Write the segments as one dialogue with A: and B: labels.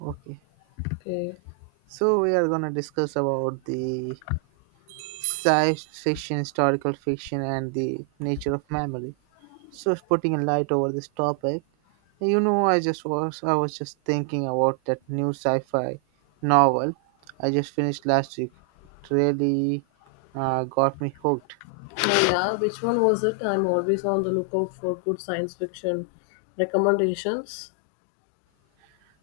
A: Okay,
B: Okay.
A: so we are gonna discuss about the science fiction, historical fiction, and the nature of memory. So, putting a light over this topic, I was just thinking about that new sci-fi novel I just finished last week. It really got me hooked.
B: Now, yeah, which one was it? I'm always on the lookout for good science fiction recommendations.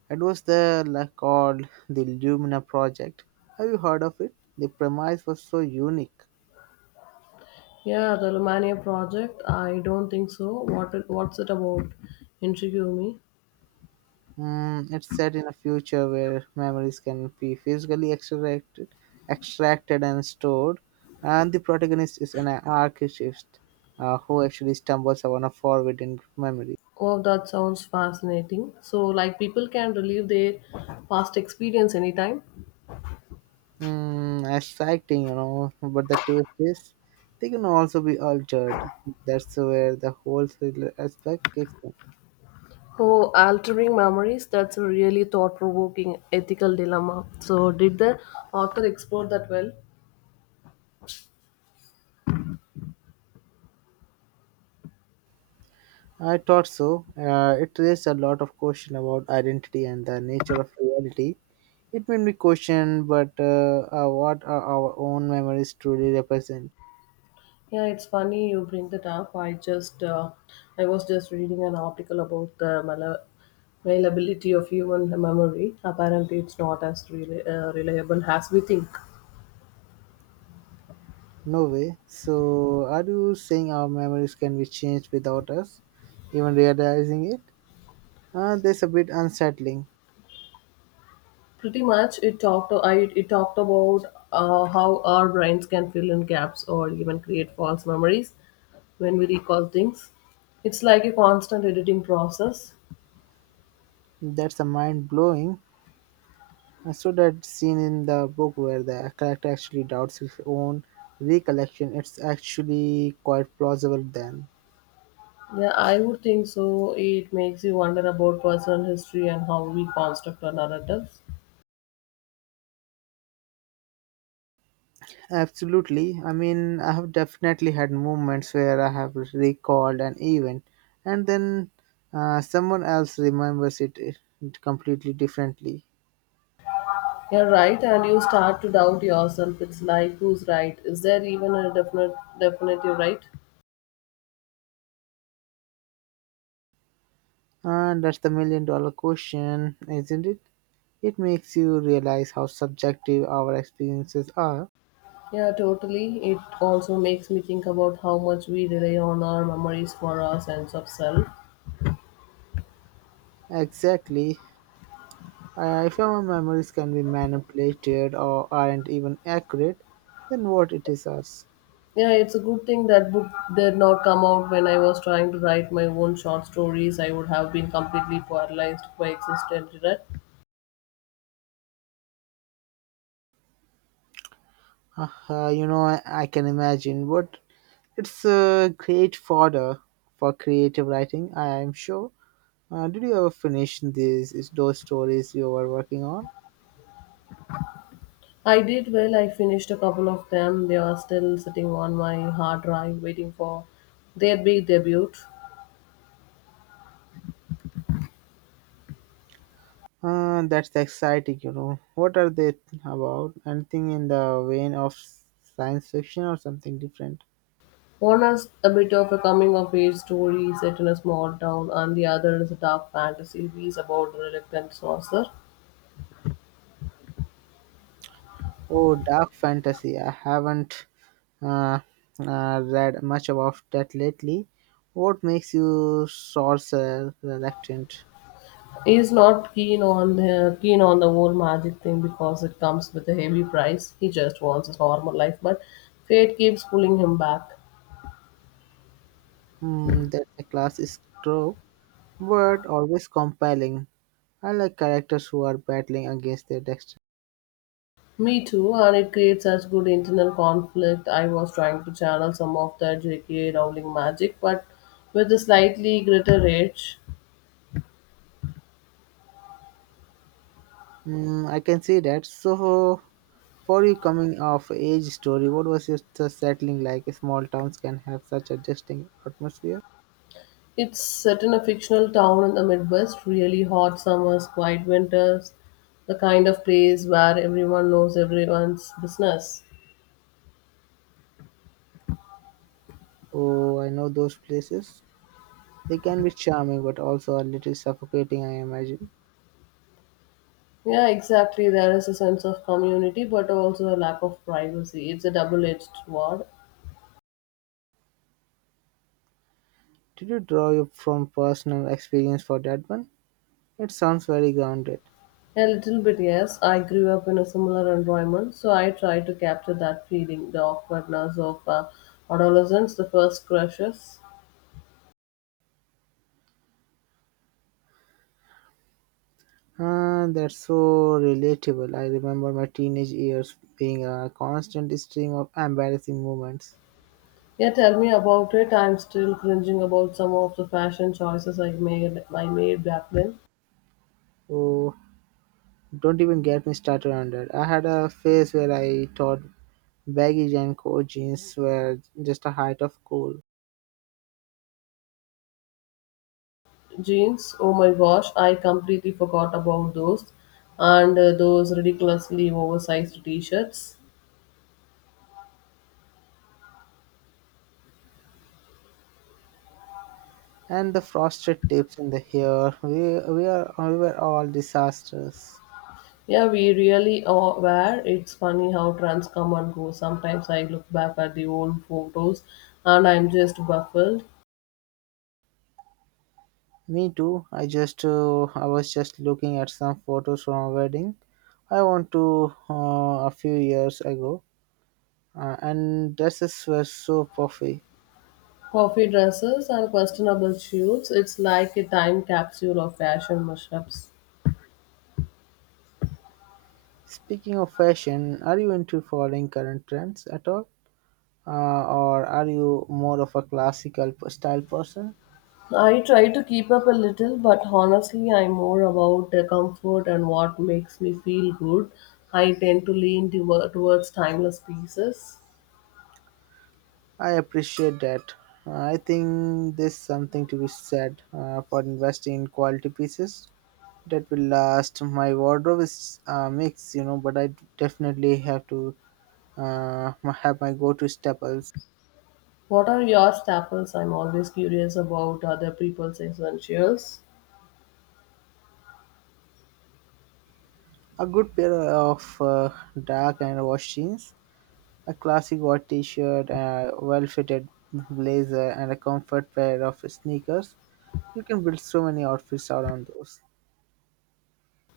A: It was the like called the Lumina Project. Have you heard of it? The premise was so unique.
B: Yeah, the Romania project. I don't think so. What's it about? Intrigue me.
A: It's set in a future where memories can be physically extracted and stored, and the protagonist is an archivist who actually stumbles upon a forbidden memory.
B: Oh, that sounds fascinating. So, like, people can relive their past experience anytime.
A: Exciting, but the twist is they can also be altered. That's where the whole thriller aspect kicks in.
B: Oh, altering memories. That's a really thought-provoking ethical dilemma. So, did the author explore that well?
A: I thought so. It raised a lot of question about identity and the nature of reality. It may be questioned, but what are our own memories truly represent?
B: Yeah, it's funny you bring that up. I was just reading an article about the malleability of human memory. Apparently, it's not as reliable as we think.
A: No way. So, are you saying our memories can be changed without us even realizing it? That's a bit unsettling.
B: Pretty much, it talked. I it talked about how our brains can fill in gaps or even create false memories when we recall things. It's like a constant editing process.
A: That's a mind blowing. I saw that scene in the book where the character actually doubts his own recollection. It's actually quite plausible then.
B: Yeah, I would think so. It makes you wonder about personal history and how we construct our narratives.
A: Absolutely. I mean, I have definitely had moments where I have recalled an event and then someone else remembers it completely differently.
B: You're right, and you start to doubt yourself. It's like, who's right? Is there even a definitive right?
A: And that's the million dollar question, isn't it? It makes you realize how subjective our experiences are.
B: Yeah, totally. It also makes me think about how much we rely on our memories for our sense of self.
A: Exactly. If our memories can be manipulated or aren't even accurate, then what it is us.
B: Yeah, it's a good thing that book did not come out when I was trying to write my own short stories. I would have been completely paralyzed by existent regret.
A: I can imagine what. It's a great fodder for creative writing, I am sure. Did you ever finish these is those stories you were working on?
B: I did well. I finished a couple of them. They are still sitting on my hard drive waiting for their big debut.
A: That's exciting. What are they about? Anything in the vein of science fiction or something different?
B: One is a bit of a coming of age story set in a small town, and the other is a dark fantasy piece about a reluctant sorcerer.
A: Oh, dark fantasy. I haven't uh, read much about that lately. What makes you sorcerer reluctant?
B: He is not keen on the keen on the whole magic thing because it comes with a heavy price. He just wants his normal life, but fate keeps pulling him back.
A: That's a classic trope, but always compelling. I like characters who are battling against their destiny.
B: Me too, and it creates such good internal conflict. I was trying to channel some of that J.K. Rowling magic, but with a slightly greater edge.
A: I can see that. So, for you coming of age story, what was your the settling like? Small towns can have such a distinct atmosphere.
B: It's set in a fictional town in the Midwest, really hot summers, quiet winters, the kind of place where everyone knows everyone's business.
A: Oh, I know those places. They can be charming, but also a little suffocating, I imagine.
B: Yeah, exactly. There is a sense of community, but also a lack of privacy. It's a double edged sword.
A: Did you draw from personal experience for that one? It sounds very grounded.
B: A little bit, yes. I grew up in a similar environment, so I try to capture that feeling, the awkwardness of adolescence, the first crushes.
A: Ah, that's so relatable. I remember my teenage years being a constant stream of embarrassing moments.
B: Yeah, tell me about it. I'm still cringing about some of the fashion choices I made back then.
A: Oh, don't even get me started on that. I had a phase where I thought baggy Janko jeans were just a height of cool.
B: Jeans, oh my gosh, I completely forgot about those. And those ridiculously oversized t shirts.
A: And the frosted tips in the hair, we were all disasters.
B: Yeah, we really are were. It's funny how trends come and go. Sometimes I look back at the old photos and I'm just baffled.
A: Me too. I was just looking at some photos from a wedding I went to a few years ago, and dresses were so puffy.
B: Coffee dresses and questionable shoes. It's like a time capsule of fashion mashups.
A: Speaking of fashion, are you into following current trends at all? Or are you more of a classical style person?
B: I try to keep up a little, but honestly, I'm more about the comfort and what makes me feel good. I tend to lean towards timeless pieces.
A: I appreciate that. I think there's something to be said for investing in quality pieces that will last. My wardrobe is mixed, but I definitely have to have my go-to staples.
B: What are your staples? I'm always curious about other people's essentials.
A: A good pair of dark and wash jeans, a classic white t-shirt, a well-fitted blazer, and a comfort pair of sneakers. You can build so many outfits around those.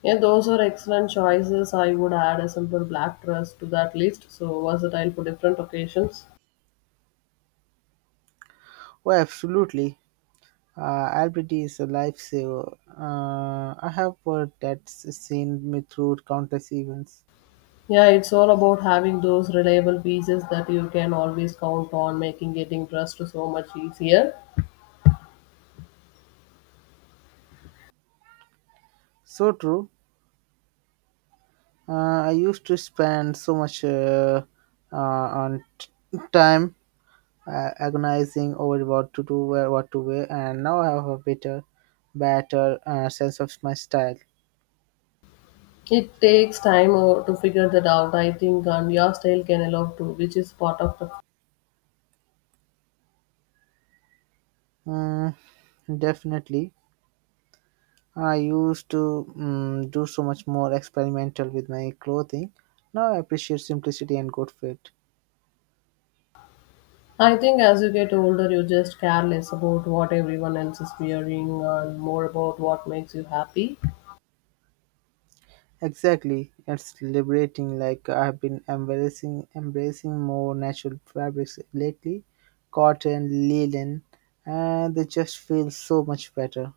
B: Yeah, those are excellent choices. I would add a simple black dress to that list, so versatile for different occasions.
A: Well, absolutely. Albert is a lifesaver. I have heard that's seen me through countless events.
B: Yeah, it's all about having those reliable pieces that you can always count on, making getting dressed so much easier.
A: So true. I used to spend so much on time agonizing over what to do, where, what to wear, and now I have a better sense of my style.
B: It takes to figure that out, I think, and your style can evolve too, which is part of the.
A: Mm, definitely. I used to do so much more experimental with my clothing. Now I appreciate simplicity and good fit.
B: I think as you get older, you just care less about what everyone else is wearing and more about what makes you happy.
A: Exactly, it's liberating. Like I've been embracing more natural fabrics lately, cotton, linen, and they just feel so much better.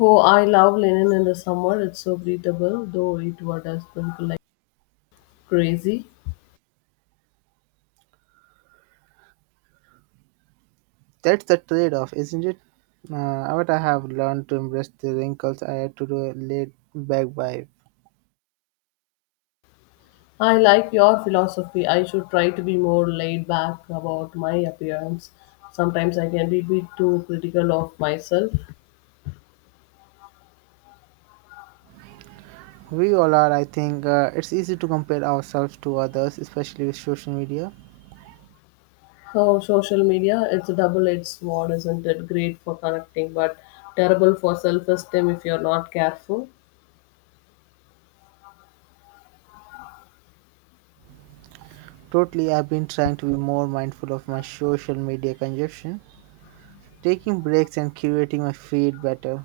B: Oh, I love linen in the summer. It's so breathable, though it would have sprinkle like crazy.
A: That's the trade-off, isn't it? What I have learned to embrace the wrinkles I had to do a laid back vibe.
B: I like your philosophy. I should try to be more laid back about my appearance. Sometimes I can be a bit too critical of myself.
A: We all are, I think. It's easy to compare ourselves to others, especially with social media.
B: Oh, social media, it's a double edged sword, isn't it? Great for connecting, but terrible for self esteem if you're not careful.
A: Totally, I've been trying to be more mindful of my social media consumption, taking breaks and curating my feed better.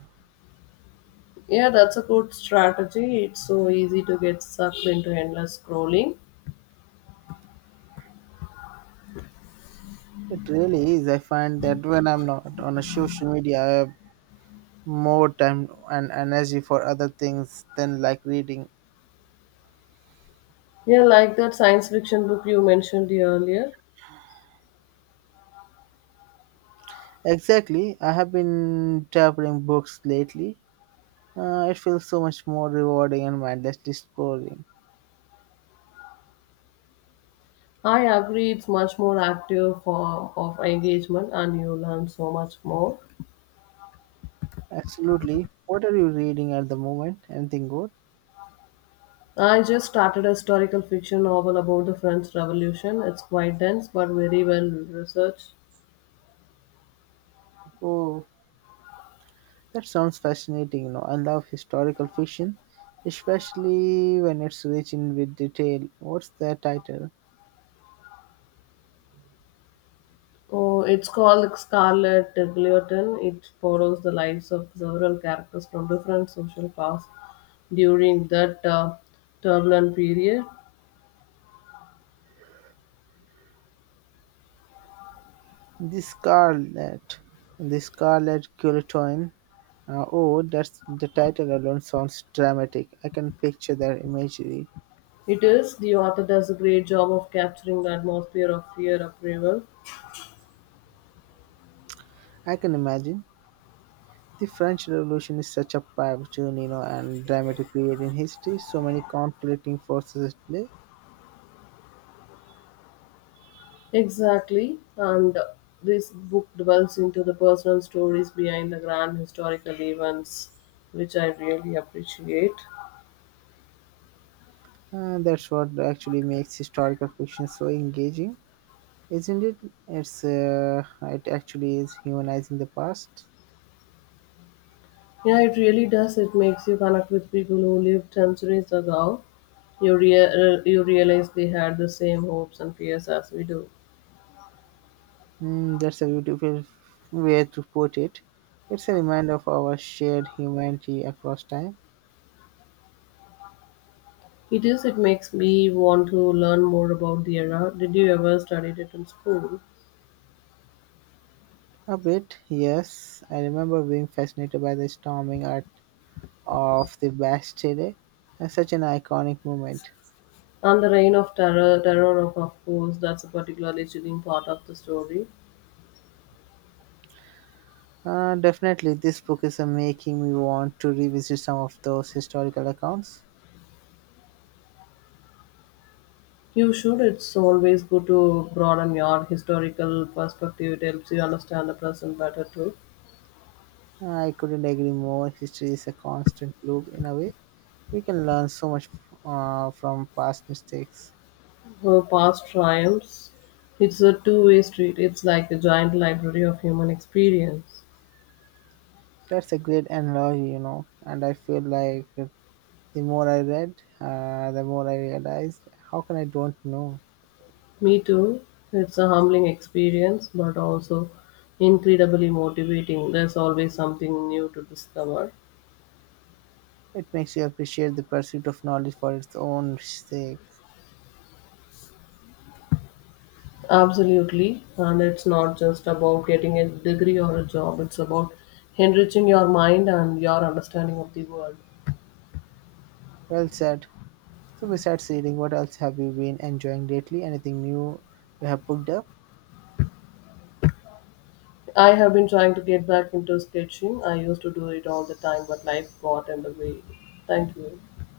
B: Yeah, that's a good strategy. It's so easy to get sucked into endless scrolling.
A: It really is. I find that when I'm not on a social media, I have more time and energy for other things than like reading.
B: Yeah, like that science fiction book you mentioned earlier.
A: Exactly. I have been devouring books lately. It feels so much more rewarding and mindlessly scrolling.
B: I agree, it's much more active form of engagement and you learn so much more.
A: Absolutely. What are you reading at the moment? Anything good?
B: I just started a historical fiction novel about the French Revolution. It's quite dense but very well researched.
A: Oh, that sounds fascinating. I love historical fiction, especially when it's rich in with detail. What's the title?
B: Oh, it's called like Scarlet Gluten. It follows the lives of several characters from different social class during that turbulent period.
A: The Scarlet, The Scarlet Guillotine. Oh, that's the title alone sounds dramatic. I can picture that imagery.
B: It is, the author does a great job of capturing the atmosphere of fear upheaval.
A: I can imagine. The French Revolution is such a pivotal, and dramatic period in history. So many conflicting forces at play.
B: Exactly, and this book dwells into the personal stories behind the grand historical events, which I really appreciate.
A: That's what actually makes historical fiction so engaging, isn't it? It actually is humanizing the past.
B: Yeah, it really does. It makes you connect with people who lived centuries ago. You realize they had the same hopes and fears as we do.
A: That's a beautiful way to put it. It's a reminder of our shared humanity across time.
B: It is, it makes me want to learn more about the era. Did you ever study it in school?
A: A bit, yes. I remember being fascinated by the storming art of the Bastille. Such an iconic moment.
B: And the reign of terror, of course, that's a particularly chilling part of the story.
A: Definitely, this book is making me want to revisit some of those historical accounts.
B: You should, it's always good to broaden your historical perspective. It helps you understand the present better too.
A: I couldn't agree more. History is a constant loop in a way. We can learn so much from past mistakes.
B: Her past triumphs. It's a two-way street. It's like a giant library of human experience.
A: That's a great analogy. And I feel like the more I read, the more I realized how can I don't know?
B: Me too. It's a humbling experience, but also incredibly motivating. There's always something new to discover.
A: It makes you appreciate the pursuit of knowledge for its own sake.
B: Absolutely. And it's not just about getting a degree or a job, it's about enriching your mind and your understanding of the world.
A: Well said. So, besides reading, what else have you been enjoying lately? Anything new you have picked up?
B: I have been trying to get back into sketching. I used to do it all the time, but life got in the way. Thank you.